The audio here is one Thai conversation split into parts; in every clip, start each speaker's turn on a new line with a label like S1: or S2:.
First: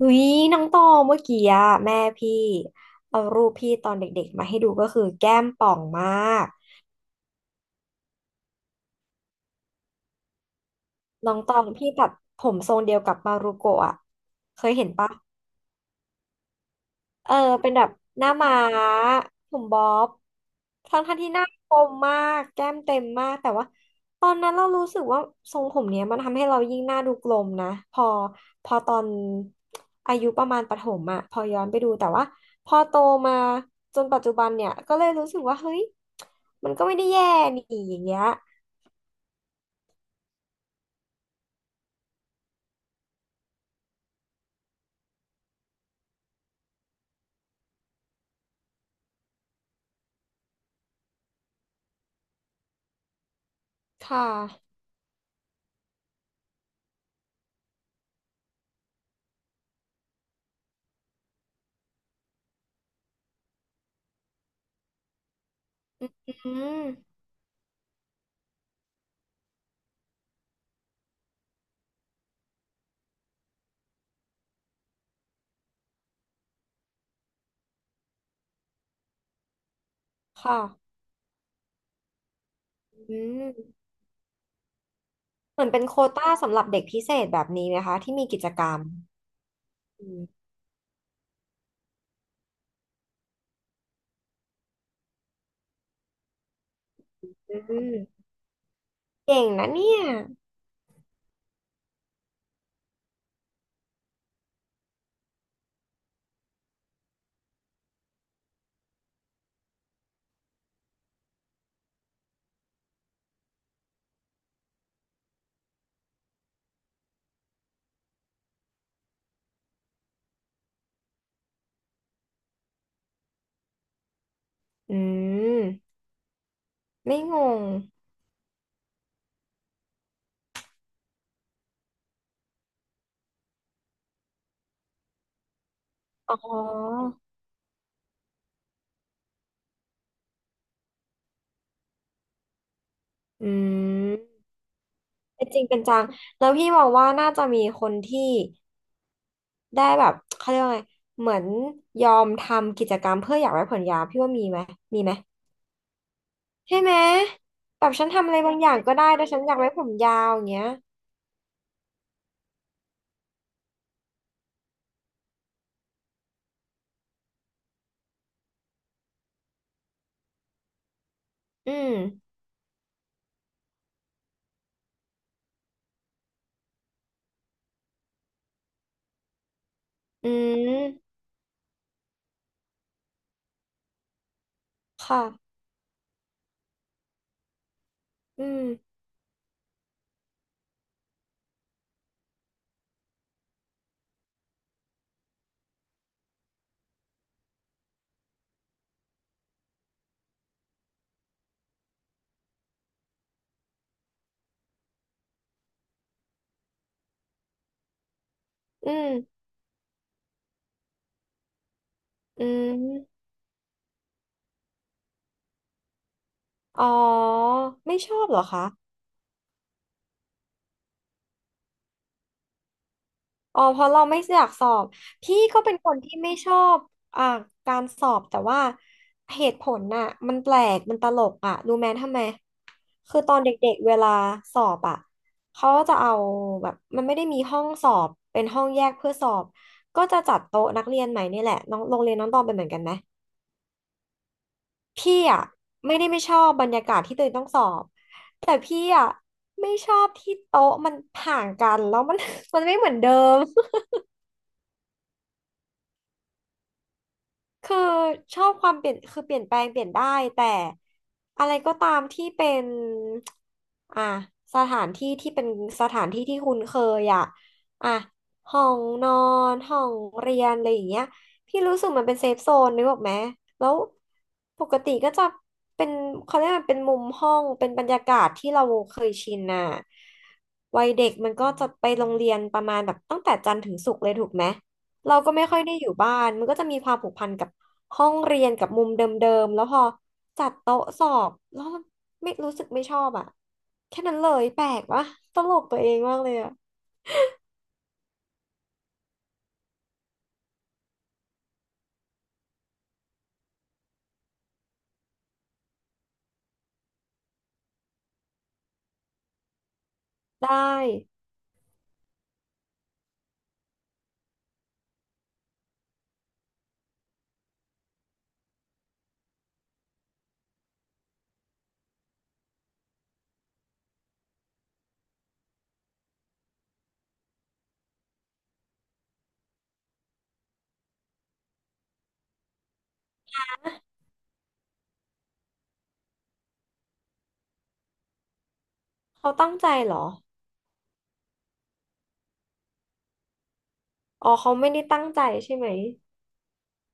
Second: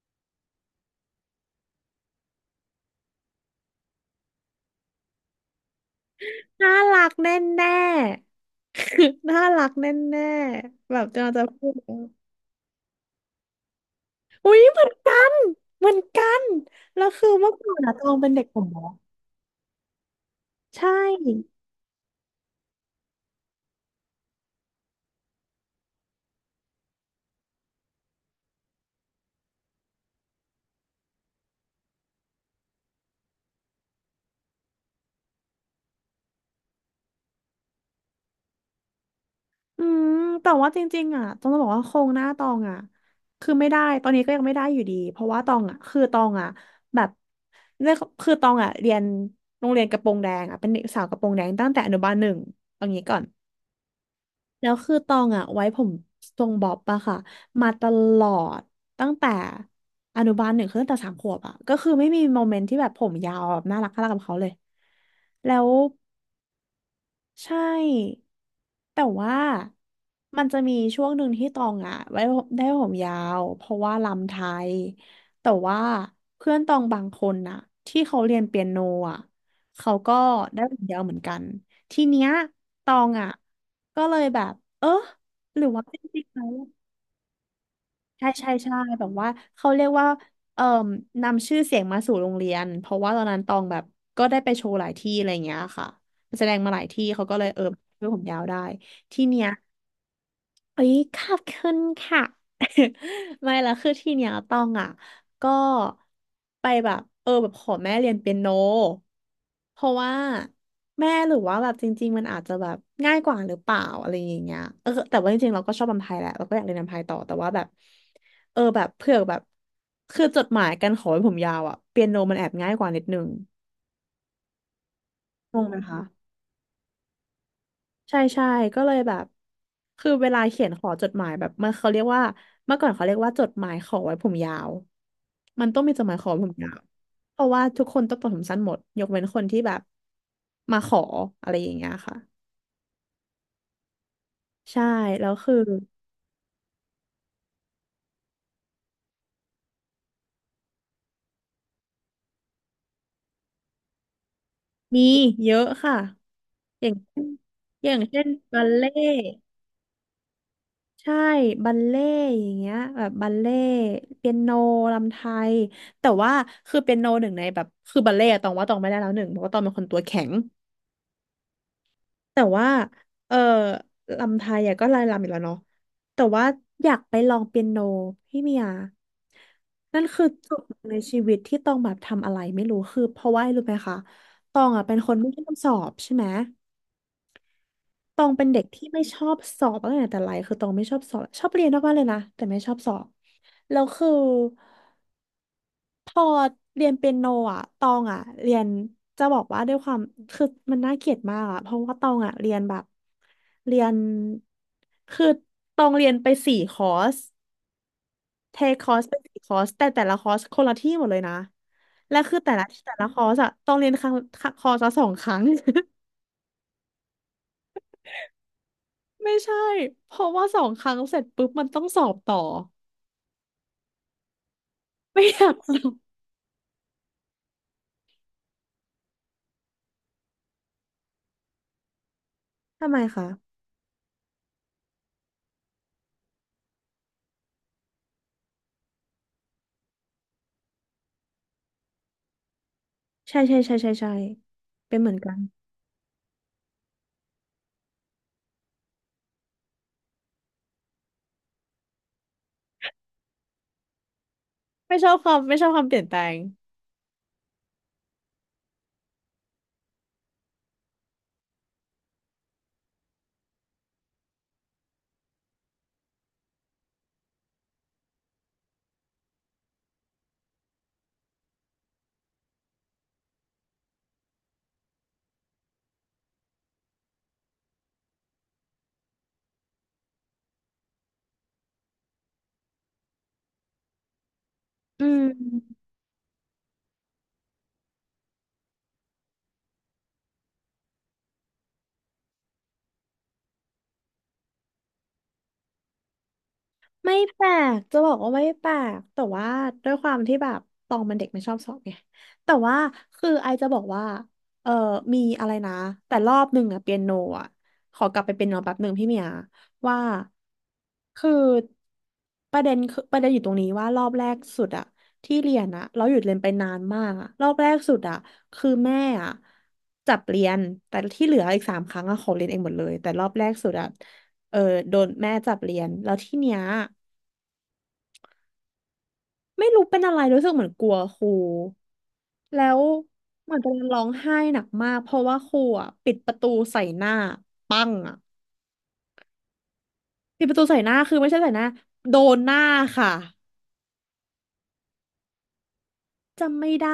S1: อุ๊ยน้องตองเมื่อกี้อะแม่พี่เอารูปพี่ตอนเด็กๆมาให้ดูก็คือแก้มป่องมาก
S2: น่ารักแน่แน่ น่ารักแน่แน่แบบจะ
S1: น้อง
S2: จะ
S1: ตอง
S2: พูด
S1: พี่ตัดผมทรงเดียวกับมารุโกะอะ
S2: อุ้
S1: เค
S2: ย
S1: ย
S2: เหมื
S1: เห็
S2: อ
S1: น
S2: น
S1: ปะ
S2: กันเหมือนกัน แล้วคือ
S1: เออ
S2: เมื่อ
S1: เป็
S2: ก่อ
S1: น
S2: น
S1: แบบ
S2: อะตอง
S1: ห
S2: เป็
S1: น้า
S2: นเด็ก
S1: ม้า
S2: ผมบ๊อบ
S1: ผมบ๊อบ
S2: ใช่
S1: ทั้งท่านที่หน้าคมมากแก้มเต็มมากแต่ว่าตอนนั้นเรารู้สึกว่าทรงผมเนี้ยมันทำให้เรายิ่งหน้าดูกลมนะพอตอนอายุประมาณประถมอะพอย้อนไปดูแต่ว่าพอโตมาจนปัจจุบันเนี่ยก็เลยรู้สึกว่าเฮ้ยมันก็ไม่ได้แย่นี่อย่างเงี้ย
S2: อืมแต่ว่าจริงๆอ่ะต้องบอกว่าโครงหน้าตองอ่ะคือไม่ได้ตอนนี้ก็ยังไม่ได้อยู่ดี เพราะว่าตองอ่ะแบบเนี่ยคือตองอ่ะเรียนโรงเรียนกระโปรงแดงอ่ะเป็นเด็กสาวกระโปรงแดงตั้งแต่อนุบาลหนึ่งเอางี้ก่อน
S1: ค่
S2: แล้
S1: ะ
S2: วคือตองอะไว้ผมทรงบ๊อบอะค่ะมาตลอดตั้งแต่อนุบาลหนึ่งคือตั้งแต่สามขวบอะก็คือไม่มีโมเมนต์ที่แบบผมยาวแบบน่ารักน่ารักกับเขาเลยแล้ว
S1: อืม
S2: ใช่แต่ว่ามันจะมีช่วงหนึ่งที่ตองอ่ะไว้ผมได้ผมยาวเพราะว่าลำไทยแต่ว่าเพื่อนตองบางคนน่ะที่เขาเรียนเปียโนอ่ะเขาก็
S1: ค่ะ
S2: ได้ผมยาวเหมือนกันทีเนี้ยตอง
S1: อื
S2: อ่ะ
S1: ม
S2: ก็เลยแบบเออห
S1: เห
S2: รื
S1: มื
S2: อ
S1: อนเป็
S2: ว่า
S1: นโค
S2: จ
S1: ว
S2: ริง
S1: ต้า
S2: ๆแล้ว
S1: สำหรับเด็กพิเศษแบบนี้ไหมคะที่มี
S2: ใช่
S1: กิจ
S2: ใช่
S1: กรร
S2: ใช่
S1: ม
S2: แบบว่าเขาเรียกว่า
S1: อ
S2: เอ่มนำชื่อเสียงมาสู่โรงเรียนเพราะว่าตอนนั้นตองแบบก็ได้ไปโชว์หลายที่อะไรอย่างเงี้ยค่ะแสดงมาหลายที่เขาก็เลย
S1: ื
S2: เออช่วยผม
S1: ม
S2: ยาวได้ที่เนี้
S1: เก่ง
S2: ย
S1: นะเนี่ย
S2: เอ้ยขอบคุณค่ะ ไม่ละคือที่เนี้ยต้องอ่ะก็ไปแบบเออแบบขอแม่เรียนเปียโนเพราะว่าแม่หรือว่าแบบจริงๆมันอาจจะแบบง่ายกว่าหรือเปล่าอะไรอย่างเงี้ยเออแต่ว่าจริงๆเราก็ชอบรำไทยแหละเราก็อยากเรียนรำไทยต่อแต่ว่าแบบเออแบบเผื่อแบบคือจดหมายการขอให้ผมยาวอ่ะเปียโนมันแอบง่ายกว่านิดนึง
S1: อื
S2: งงไหม
S1: ม
S2: คะ
S1: ไม่งง
S2: ใช่ใช่ก็เลยแบบคือเวลาเขียนขอจดหมายแบบมันเขาเรียกว่าเมื่อก่อนเขาเรียกว่าจดหมายขอไว้ผมยาวมันต้องมีจดหมายขอ
S1: อ๋
S2: ไว้ผ
S1: อ
S2: มยาวเพราะว่าทุกคนต้องตัดผมสั้นหมดยกเว้นคนที่แบบมาขออะไรอย่างเงี้ยค่ะ
S1: อืม
S2: ใช่แล้ว
S1: เป็น
S2: คือ
S1: จริงเป็นจัง แล้วพี่มองว่าน่าจะมีคนที่ได้แบบเขาเรียกว่าไงเหมือนยอมทำกิจกรรมเพื่ออยากไว้ผมยาวพี่ว่ามีไหมมี
S2: มี
S1: ไหม
S2: เยอะค่ะ
S1: ใช่
S2: อ
S1: ไห
S2: ย่า
S1: ม
S2: งเช่น
S1: แบ
S2: อ
S1: บ
S2: ย่าง
S1: ฉัน
S2: เช่
S1: ทำ
S2: น
S1: อะไรบาง
S2: บั
S1: อ
S2: ล
S1: ย่าง
S2: เล่
S1: ก็ได้ แต่
S2: ต์
S1: ฉันอยากไว้ผมยาวอย่างเงี้ย
S2: ใช่บัลเล่ต์อย่างเงี้ยแบบบัลเล่ต์เปียโนรำไทยแต่ว่าคือเปียโนหนึ่งในแบบคือบัลเล่ต์อะตองว่าตองไม่ได้แล้วหนึ่งเพราะว่าตองเป็นคนตัวแข็ง
S1: อืม
S2: แต่ว่าเออรำไทยอะก็ลายรำอีก่แล้วเนาะแต่ว่าอยากไปลองเปียโนพี่เมียนั่นคือ
S1: อื
S2: จุดหนึ่งใน
S1: ม
S2: ชีวิตที่ตองแบบทำอะไรไม่รู้คือเพราะว่ารู้ไหมคะตองอะเป็นคน
S1: ค่ะ
S2: ไม่ชอบสอบใช่ไหม ตอง
S1: อื
S2: เป็นเด็
S1: ม
S2: กที่ไม่ชอบสอบตั้งแต่แต่ไรคือตองไม่ชอบสอบชอบเรียนมากๆเลยนะแต่ไม่ชอบสอบแล้วคือพอเรียนเปียโนอ่ะตองอ่ะเรียนจะบอกว่าด้วยความคือมันน่าเกลียดมากอ่ะเพราะว่าตองอ่ะเรียนแบบเรียนคือตองเรียนไปสี่คอร์สเทคค
S1: อื
S2: อร์ส
S1: ม
S2: ไปสี่คอร์สแต่แต่ละคอร์สคนละที่หมดเลยนะและคือ
S1: อื
S2: แต่ละคอ
S1: ม
S2: ร์สอะต้องเรียนครั้งคอร์สละสองครั้ง
S1: อ๋อ ไม่ชอบเหรอคะ
S2: ไม่ใช่เพราะว่าสองครั้งเสร็จปุ๊บมันต้องสอบต่อ
S1: อ๋อเพราะเราไม่อยากสอบ
S2: ไม่อ
S1: พี่
S2: ยาก
S1: ก็เป็น
S2: รู้
S1: คนที่ไม่ชอบอ่าการสอบแต่ว่าเหตุผลน่ะมันแปลกมันตลกอ่ะรู้ไหมทำไม
S2: ทำไม
S1: คือตอน
S2: คะ
S1: เด็กๆเวลาสอบอ่ะเขาจะเอาแบบมันไม่ได้มีห้องสอบเป็นห้องแยกเพื่อสอบก็จะจัดโต๊ะนักเรียนใหม่นี่แหละน้องโรงเรียนน้องตองเป็นเหมือนกันไหม
S2: ใช่ใช่ใช่ใช่ใช่เป็นเหมื
S1: พี่
S2: อนกัน
S1: อ่ะไม่ชอบบรรยากาศที่ตัวเองต้องสอบแต่พี่อ่ะไม่ชอบที่โต๊ะมันห่างกันแล้วมัน มันไม่เหมือนเดิม
S2: ไม่ชอบความไม่ชอบความเปลี่ยนแปลง
S1: คือชอบความเปลี่ยนคือเปลี่ยนแปลงเปลี่ยนได้แต่อะไรก็ตามที่เป็นอ่ะสถานที่ที่เป็นสถานที่ที่คุ้นเคยอ่ะอ่ะห้องนอนห้องเรียนอะไรอย่างเงี้ยพี่รู้สึกมันเป็นเซฟโซนนึกออกไหมแล้วปกติก็จะเป็นเขาเรียกมันเป็นมุมห้องเป็นบรรยากาศที่เราเคยชินน่ะวัยเด็กมันก็จะไปโรงเรียนประมาณแบบตั้งแต่จันทร์ถึงศุกร์เลยถูกไหม
S2: อื
S1: เราก็ไม่ค่อยได้
S2: ม
S1: อยู่บ้านมันก็จะมีความผูกพันกับห้องเรียนกับมุมเดิมๆแล้วพอจัดโต๊ะสอบแล้วไม่รู้สึกไม่ชอบอ่ะแค่นั้นเลยแปลกวะตลกตัวเองมากเลยอ่ะ
S2: ไม่แปลกจะบอกว่าไม่แปลกแต่ว่าด้วยความที่แบบตองมันเด็กไม่ชอบสอบไงแต่ว่าคือไอจะบอกว่าเออมีอะไรนะแต่รอบหนึ่งอะเปียโนอะขอกลับไปเปียโนแป๊บหนึ่งพี่เมียว่า
S1: ได้
S2: คือประเด็นอยู่ตรงนี้ว่ารอบแรกสุดอะที่เรียนอะเราหยุดเรียนไปนานมากอะรอบแรกสุดอะคือแม่อะจับเรียนแต่ที่เหลืออีกสามครั้งอะขอเรียนเองหมดเลยแต่รอบแรกสุดอะเออโดนแม่จับเรียนแล้วที่เนี้ย ไม่รู้เป็นอะไรรู้สึกเหมือนกลัวครูแล้วเหมือนกำลังร้องไห้หนักมากเพราะว่าครูอ่ะปิดประตูใส่หน้าปังอ่ะ
S1: เขาตั้งใจเหรอ
S2: ปิดประตูใส่หน้าคือไม่ใช่ใส่หน้าโดนหน้าค่ะ
S1: อ๋อเขาไม่ได้ตั้งใจใช่ไหม
S2: จำไม่ได้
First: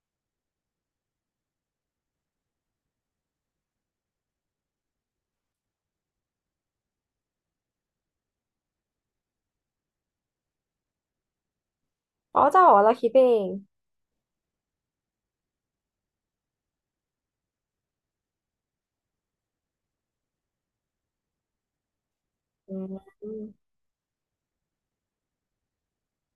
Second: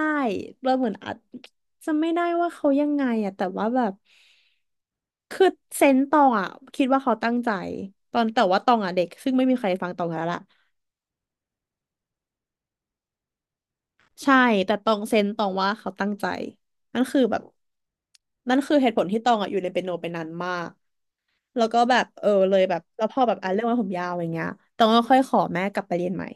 S2: เราเหมือนอาจจำไม่ได้ว่าเขายังไงอ่ะแต่ว่าแบบคือเซนส์ตองอ่ะคิดว่าเขาตั้งใจตอนแต่ว่าตองอ่ะเด็กซึ่งไม่มีใครฟังตองแล้วล่ะ
S1: อ๋อจะบอกว่าเราคิดไปเอง
S2: ใช่แต่ตองเซนส์ตองว่าเขาตั้งใจนั่นคือแบบนั่นคือเหตุผลที่ตองอ่ะอยู่ในเปียโนไปนานมาก แล้วก็แบบเออเลย
S1: อื
S2: แบบแล้ว
S1: ม
S2: พอแบบอ่ะเรื่องไวาผมยาวอย่างเงี้ยต้องก็ค่อยขอแม่กลับไปเรียนใหม่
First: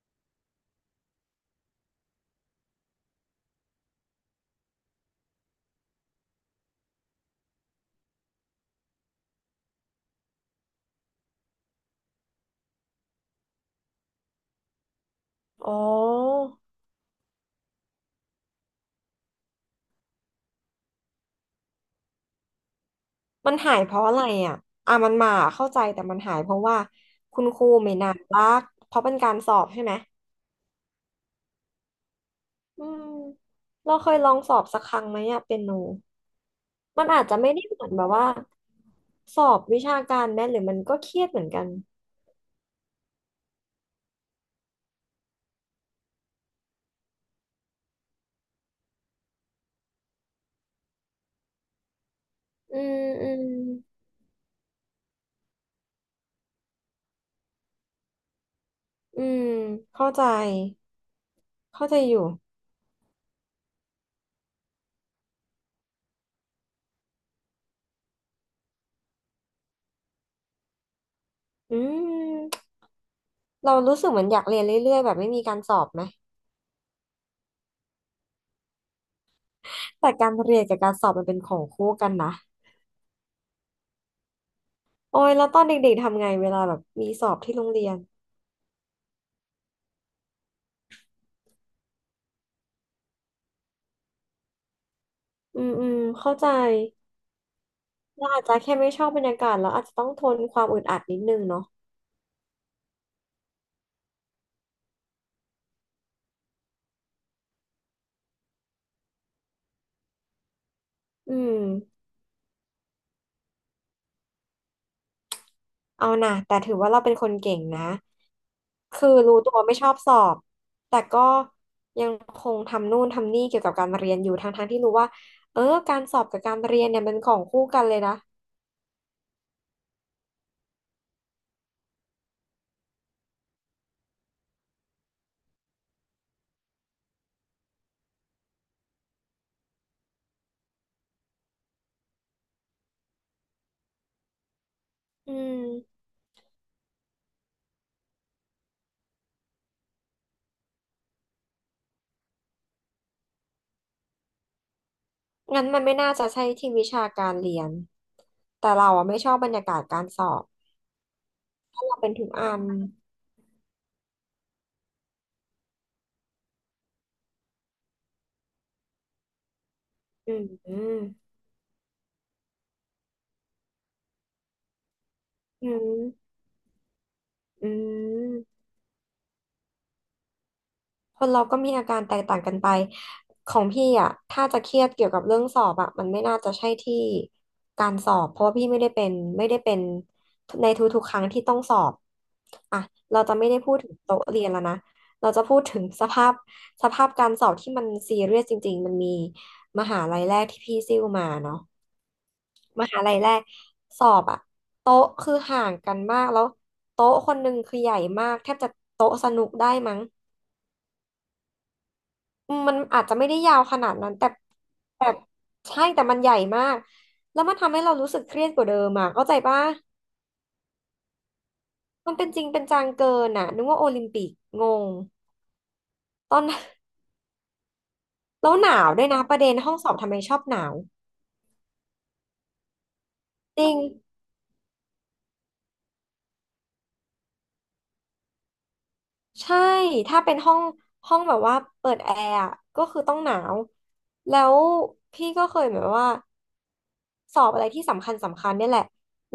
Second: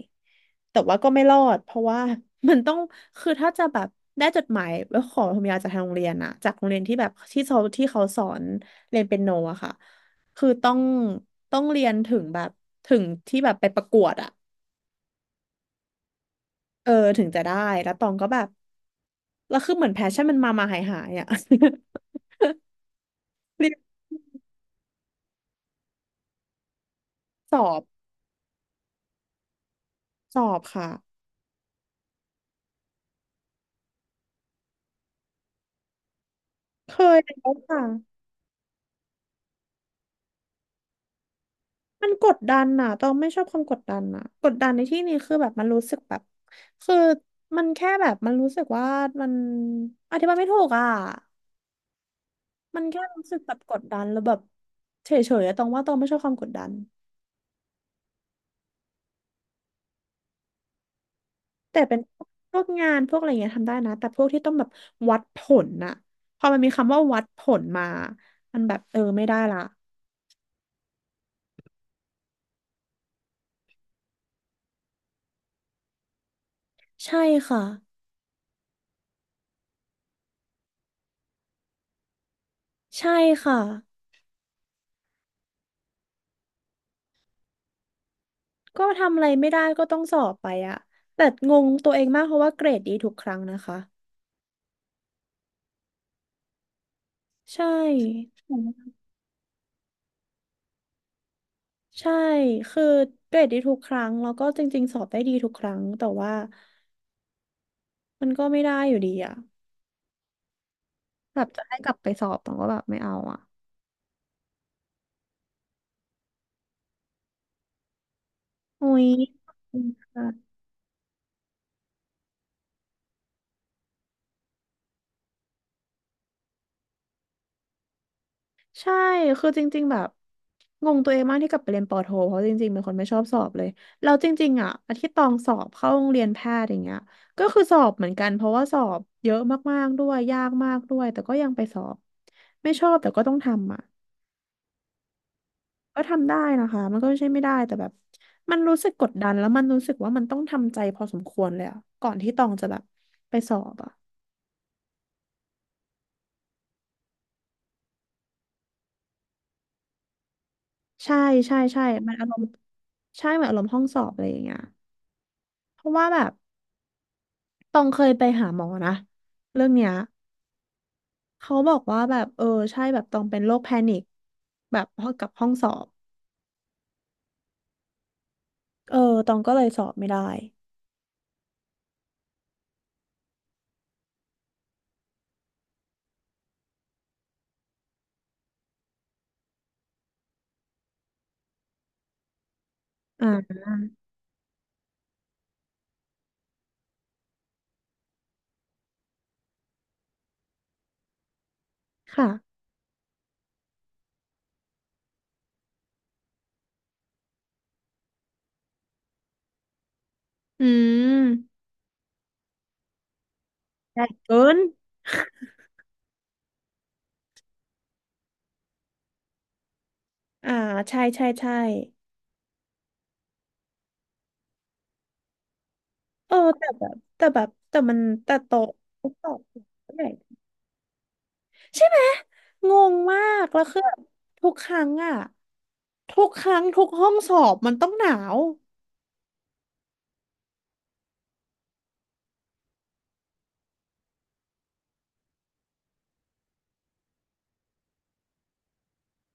S2: แต่ว่าก็ไม่รอดเพราะว่า มันต้องคือถ้าจะแบบได้จดหมายวว้ขอผมยาวจากทางโรงเรียนอะจากโรงเรียนที่แบบที่เขาสอนเรียนเปียโนอะค่ะคือต้องเรียนถึงแบบถึงที่แบบไปประกวดอะ
S1: อ๋อ
S2: เออถึงจะได้แล้วตองก็แบบแล้วคือเหมือนแพชชั่นมันมามาหายหายอะ
S1: มัน
S2: เรีย
S1: หายเพ
S2: น
S1: ราะอะไรอ่ะอ่ะมันมาเข้าใจแต่มันหายเพราะว่าคุณ
S2: ส
S1: ค
S2: อ
S1: รู
S2: บ
S1: ไม่น่ารักเพราะเป็นการสอบใช่ไหม
S2: สอบค่ะ
S1: อืมเราเคยลองสอบสักครั้งไหมอะเปียโน
S2: เค
S1: มัน
S2: ย
S1: อาจจะ
S2: แล้
S1: ไม่
S2: ว
S1: ได้
S2: ค่ะ
S1: เหมือนแบบว่าสอบวิชาการแม่หรือมันก็เครียดเหมือนกัน
S2: มันกดดันน่ะต้องไม่ชอบความกดดันน่ะกดดันในที่นี้คือแบบมันรู้สึกแบบคือมันแค่แบบมันรู้สึกว่ามันอธิบายไม่ถูกอ่ะ
S1: อื
S2: มันแค่
S1: ม
S2: รู้
S1: อื
S2: สึก
S1: ม
S2: แบบกดดันแล้วแบบเฉยๆอะต้องว่าต้องไม่ชอบความกดดัน
S1: อืมเข้าใจ
S2: แต่
S1: เข้าใจ
S2: เป็น
S1: อยู่
S2: พวกงานพวกอะไรเงี้ยทำได้นะแต่พวกที่ต้องแบบวัดผลน่ะพอมันมีคำว่าวัดผลมามันแบบเออไม่ได้ละ
S1: อืมเรารู้สึกเหมือนอยากเรียนเรื่อยๆแบบไม่มีการสอบไหม
S2: ใช่ค่ะ
S1: แต่การเรียนกับการสอบมันเป็นของคู่กันนะ
S2: ใช่ค่ะ
S1: โอ้ยแล้วตอนเด็กๆทำไงเวลาแบบมีสอบที่โรงเรียน
S2: ก็ทำอะไรไม่ได้ก็ต้องสอบไปอะแต่งงตัวเองมากเพราะว่าเกรดดีทุกครั้งนะคะ
S1: อืมอืมเข้าใจ
S2: ใช
S1: เรา
S2: ่
S1: อาจจะแค่ไม่ชอบบรรยากาศแล้วอาจจะต้องทนความอึดอัดนิดนึงเนาะ
S2: ใช่คือเกรดดีทุกครั้งแล้วก็จริงๆสอบได้ดีทุกครั้งแต่ว่ามันก็ไม่ได้อยู่ดีอะ
S1: อื
S2: แบบ
S1: ม
S2: จะให้กลับไปสอบต้องก็แบบไม่เอาอะ
S1: เอานะแต่ถือว่าเราเป็นคนเก่งนะ
S2: โอ้ย
S1: คือรู้
S2: ขอ
S1: ตั
S2: บ
S1: วไม่
S2: คุ
S1: ช
S2: ณ
S1: อบสอบ
S2: ค่ะ
S1: แต่ก็ยังคงทำนู่นทำนี่เกี่ยวกับการเรียนอยู่ทั้งๆที่รู้ว่าเออการสอบกับการเรียนเนี่ยมันของคู่กันเลยนะ
S2: ใช่คือจริงๆแบบงงตัวเองมากที่กลับไปเรียนปอโทเพราะจริงๆเป็นคนไม่ชอบสอบเลยแล้วจริงๆอะอาที่ตองสอบเข้าโรงเรียนแพทย์อย่างเงี้ยก็คือสอบเหมือนกันเพราะว่าสอบเยอะมากๆด้วยยากมากด้วยแต่ก็ยังไปสอบไม่ชอบแต่ก็ต้องทำอะ
S1: อื
S2: ก็
S1: ม
S2: ทำได้นะคะมันก็ไม่ใช่ไม่ได้แต่แบบมันรู้สึกกดดันแล้วมันรู้สึกว่ามันต้องทำใจพอสมควรเลยอะก่อนที่ตองจะแบบไปสอบอะ
S1: งั้นมันไม่น่าจะใช่ที่วิชาการเรียนแต่เราอ่ะไม่ชอบบรรยากาศการสอบ
S2: ใช่ใช่ใช่
S1: เราเป็
S2: มั
S1: น
S2: น
S1: ถึ
S2: อา
S1: ง
S2: รม
S1: อั
S2: ณ์
S1: ม
S2: ใช่เหมือนอารมณ์ห้องสอบอะไรอย่างเงี้ยเพราะว่าแบบตองเคยไปหาหมอนะเรื่องเนี้ย
S1: อืมอืม
S2: เขาบอกว่าแบบเออใช่แบบตองเป็นโรคแพนิคแบบพอกับห้องสอบ
S1: อืม
S2: เออตองก็เลยสอบไม่ได้
S1: คนเราก็มีอาการแตกต่างกันไปของพี่อ่ะถ้าจะเครียดเกี่ยวกับเรื่องสอบอ่ะมันไม่น่าจะใช่ที่การสอบเพราะว่าพี่ไม่ได้เป็นในทุกๆครั้งที่ต้องสอบอ่ะเราจะไม่ได้
S2: อ่า
S1: พูดถึงโต๊ะเรียนแล้วนะเราจะพูดถึงสภาพการสอบที่มันซีเรียสจริงๆมันมีมหาลัยแรกที่พี่ซิ่วมาเนาะ
S2: ค่ะ
S1: มหาลัยแรกสอบอ่ะโต๊ะคือห่างกันมากแล้วโต๊ะคนหนึ่งคือใหญ่มากแทบจะโต๊ะสนุกได้มั้ง
S2: อืม
S1: มันอาจจะไม่ได้ยาวขนาด
S2: ได่
S1: นั้นแต่
S2: เกิน
S1: แต่ใช่แต่มันใหญ่มากแล้วมันทำให้เรารู้สึกเครียดกว่าเดิมอ่ะเข้าใจปะ
S2: อ่าใช่ใช่ใช่
S1: มันเป็นจริงเป็นจังเกินอ่ะนึกว่าโอลิมปิกงง
S2: เอ
S1: ต
S2: อ
S1: อน
S2: แต่มันแต่
S1: แล้วห
S2: โต๊ะ
S1: นาวด้
S2: ทุ
S1: วย
S2: ก
S1: นะป
S2: โต๊ะ
S1: ระเด็นห้องสอบ
S2: ใหญ่
S1: ทำไมชอบหนาว
S2: ใช่ไหมงงมาก
S1: จ
S2: แล้ว
S1: ริง
S2: คือแบบทุกครั้งอะทุกครั้งทุกห้องสอบมันต้องหนาว
S1: ใช่ถ้าเป็นห้องแบบว่าเปิดแอร์อะก็คือต้องหนาวแล้วพี่ก็เคยแบบว่า สอบอะไรที่สำคัญเนี่ยแหละ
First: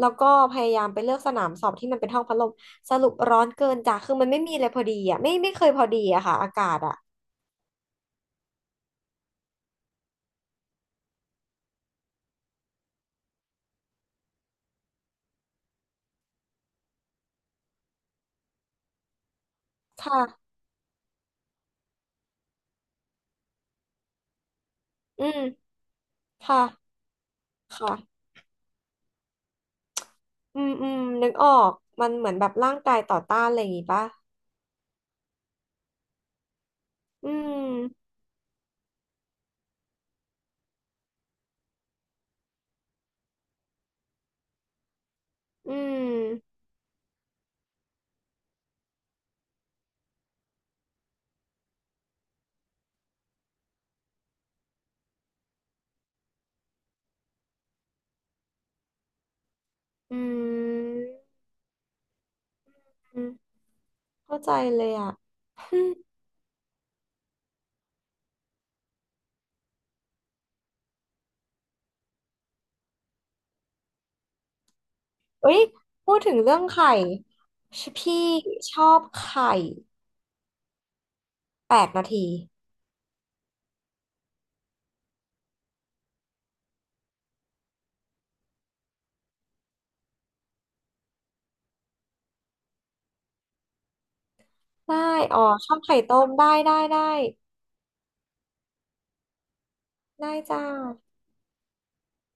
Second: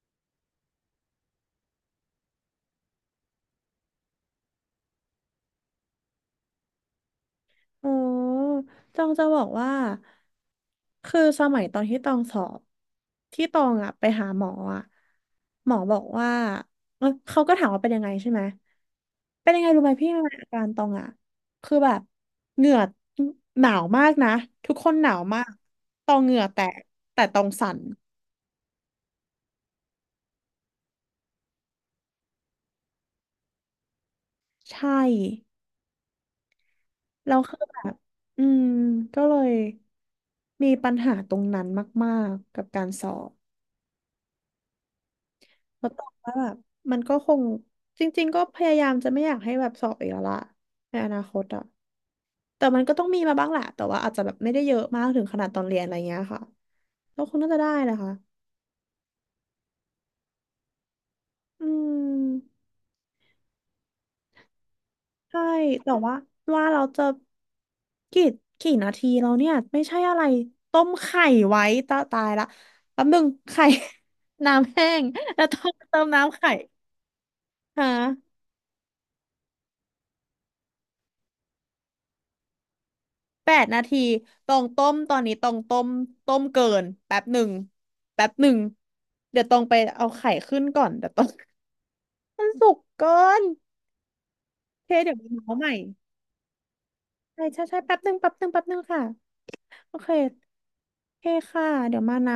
S1: แล้วก็พยายามไปเลือกสนามสอบที่มันเป็นห้องพัดลมสรุปร้อนเกินจ้ะคือมันไม่มีอะไรพอดีอ่ะไม่เคยพอดีอะค่ะอากาศอ่ะ
S2: อ๋อตองจะบอกว่า คือสมัยตอนที่ตองสอบ ที่ตองอะไปหาหมออะหมอบอกว่าเอ้ยเขาก็ถามว่าเป็นยังไงใช่ไหม เป็นยังไงรู้ไหมพี่มันอา
S1: ค่ะ
S2: การตองอะคือแบบเหงื่อหนาวมากนะทุกคนหนาว
S1: อืม
S2: มากตองเหงื่อแต
S1: ค่ะ
S2: กแต่ตองสั่น
S1: ค่ะอืมอืมนึกออกมันเหมือนแบบร่างกายต่อต้านอะไรอย่างงี้ปะ
S2: ใช่
S1: อื
S2: แล้วคือแบ
S1: ม
S2: บอืมก็เลยมีปัญหาตรงนั้นมากๆกับการสอบ
S1: อื
S2: เราตอ
S1: ม
S2: บว่าแบบมันก็คงจริงๆก็พยายามจะไม่อยากให้แบบสอบอีกแล้วล่ะในอนาคตอ่ะแต่มันก็ต้องมีมาบ้างแหละแต่ว่าอาจจะแบบไม่ได้เยอะมากถึงขนาดตอนเรียนอะไรเงี้ยค่ะก็คงน่าจะได้แหละค่ะ
S1: อืม
S2: อืม
S1: อืมเข้าใจเลยอ่ะ
S2: ใช่
S1: อืม
S2: แต่ว่าว่าเราจะกี่กี่นาทีแล้วเนี่ยไม่ใช่อะไรต้มไข่ไว้ตาตายละแป๊บนึงไข่ น้ำแห้งแล้ว
S1: เอ้
S2: ต้
S1: ย
S2: องเติม
S1: พูดถึ
S2: น้ำ
S1: ง
S2: ไข่
S1: เรื่องไข่ช
S2: ฮะ
S1: พี่ชอบไข่8 นาที
S2: 8 นาทีตองต้มตอนนี้ตองต้มต้มเกินแป๊บหนึ่งแป๊บหนึ่งเดี๋ยวตองไปเอาไข่ขึ้นก่อนเดี๋ยวตอง มันสุกเกินโอเค
S1: ได้
S2: เดี๋ยว
S1: อ๋อ
S2: มาเอาให
S1: ช
S2: ม่
S1: อบไข่ต้มได้ได้ได้
S2: ใช่ใช่ใช่แป๊บหนึ่งแป๊บหนึ่งแป๊บหนึ่งค่ะโอเค
S1: ได้จ้า
S2: โอเคค่ะเดี๋ยวมานะ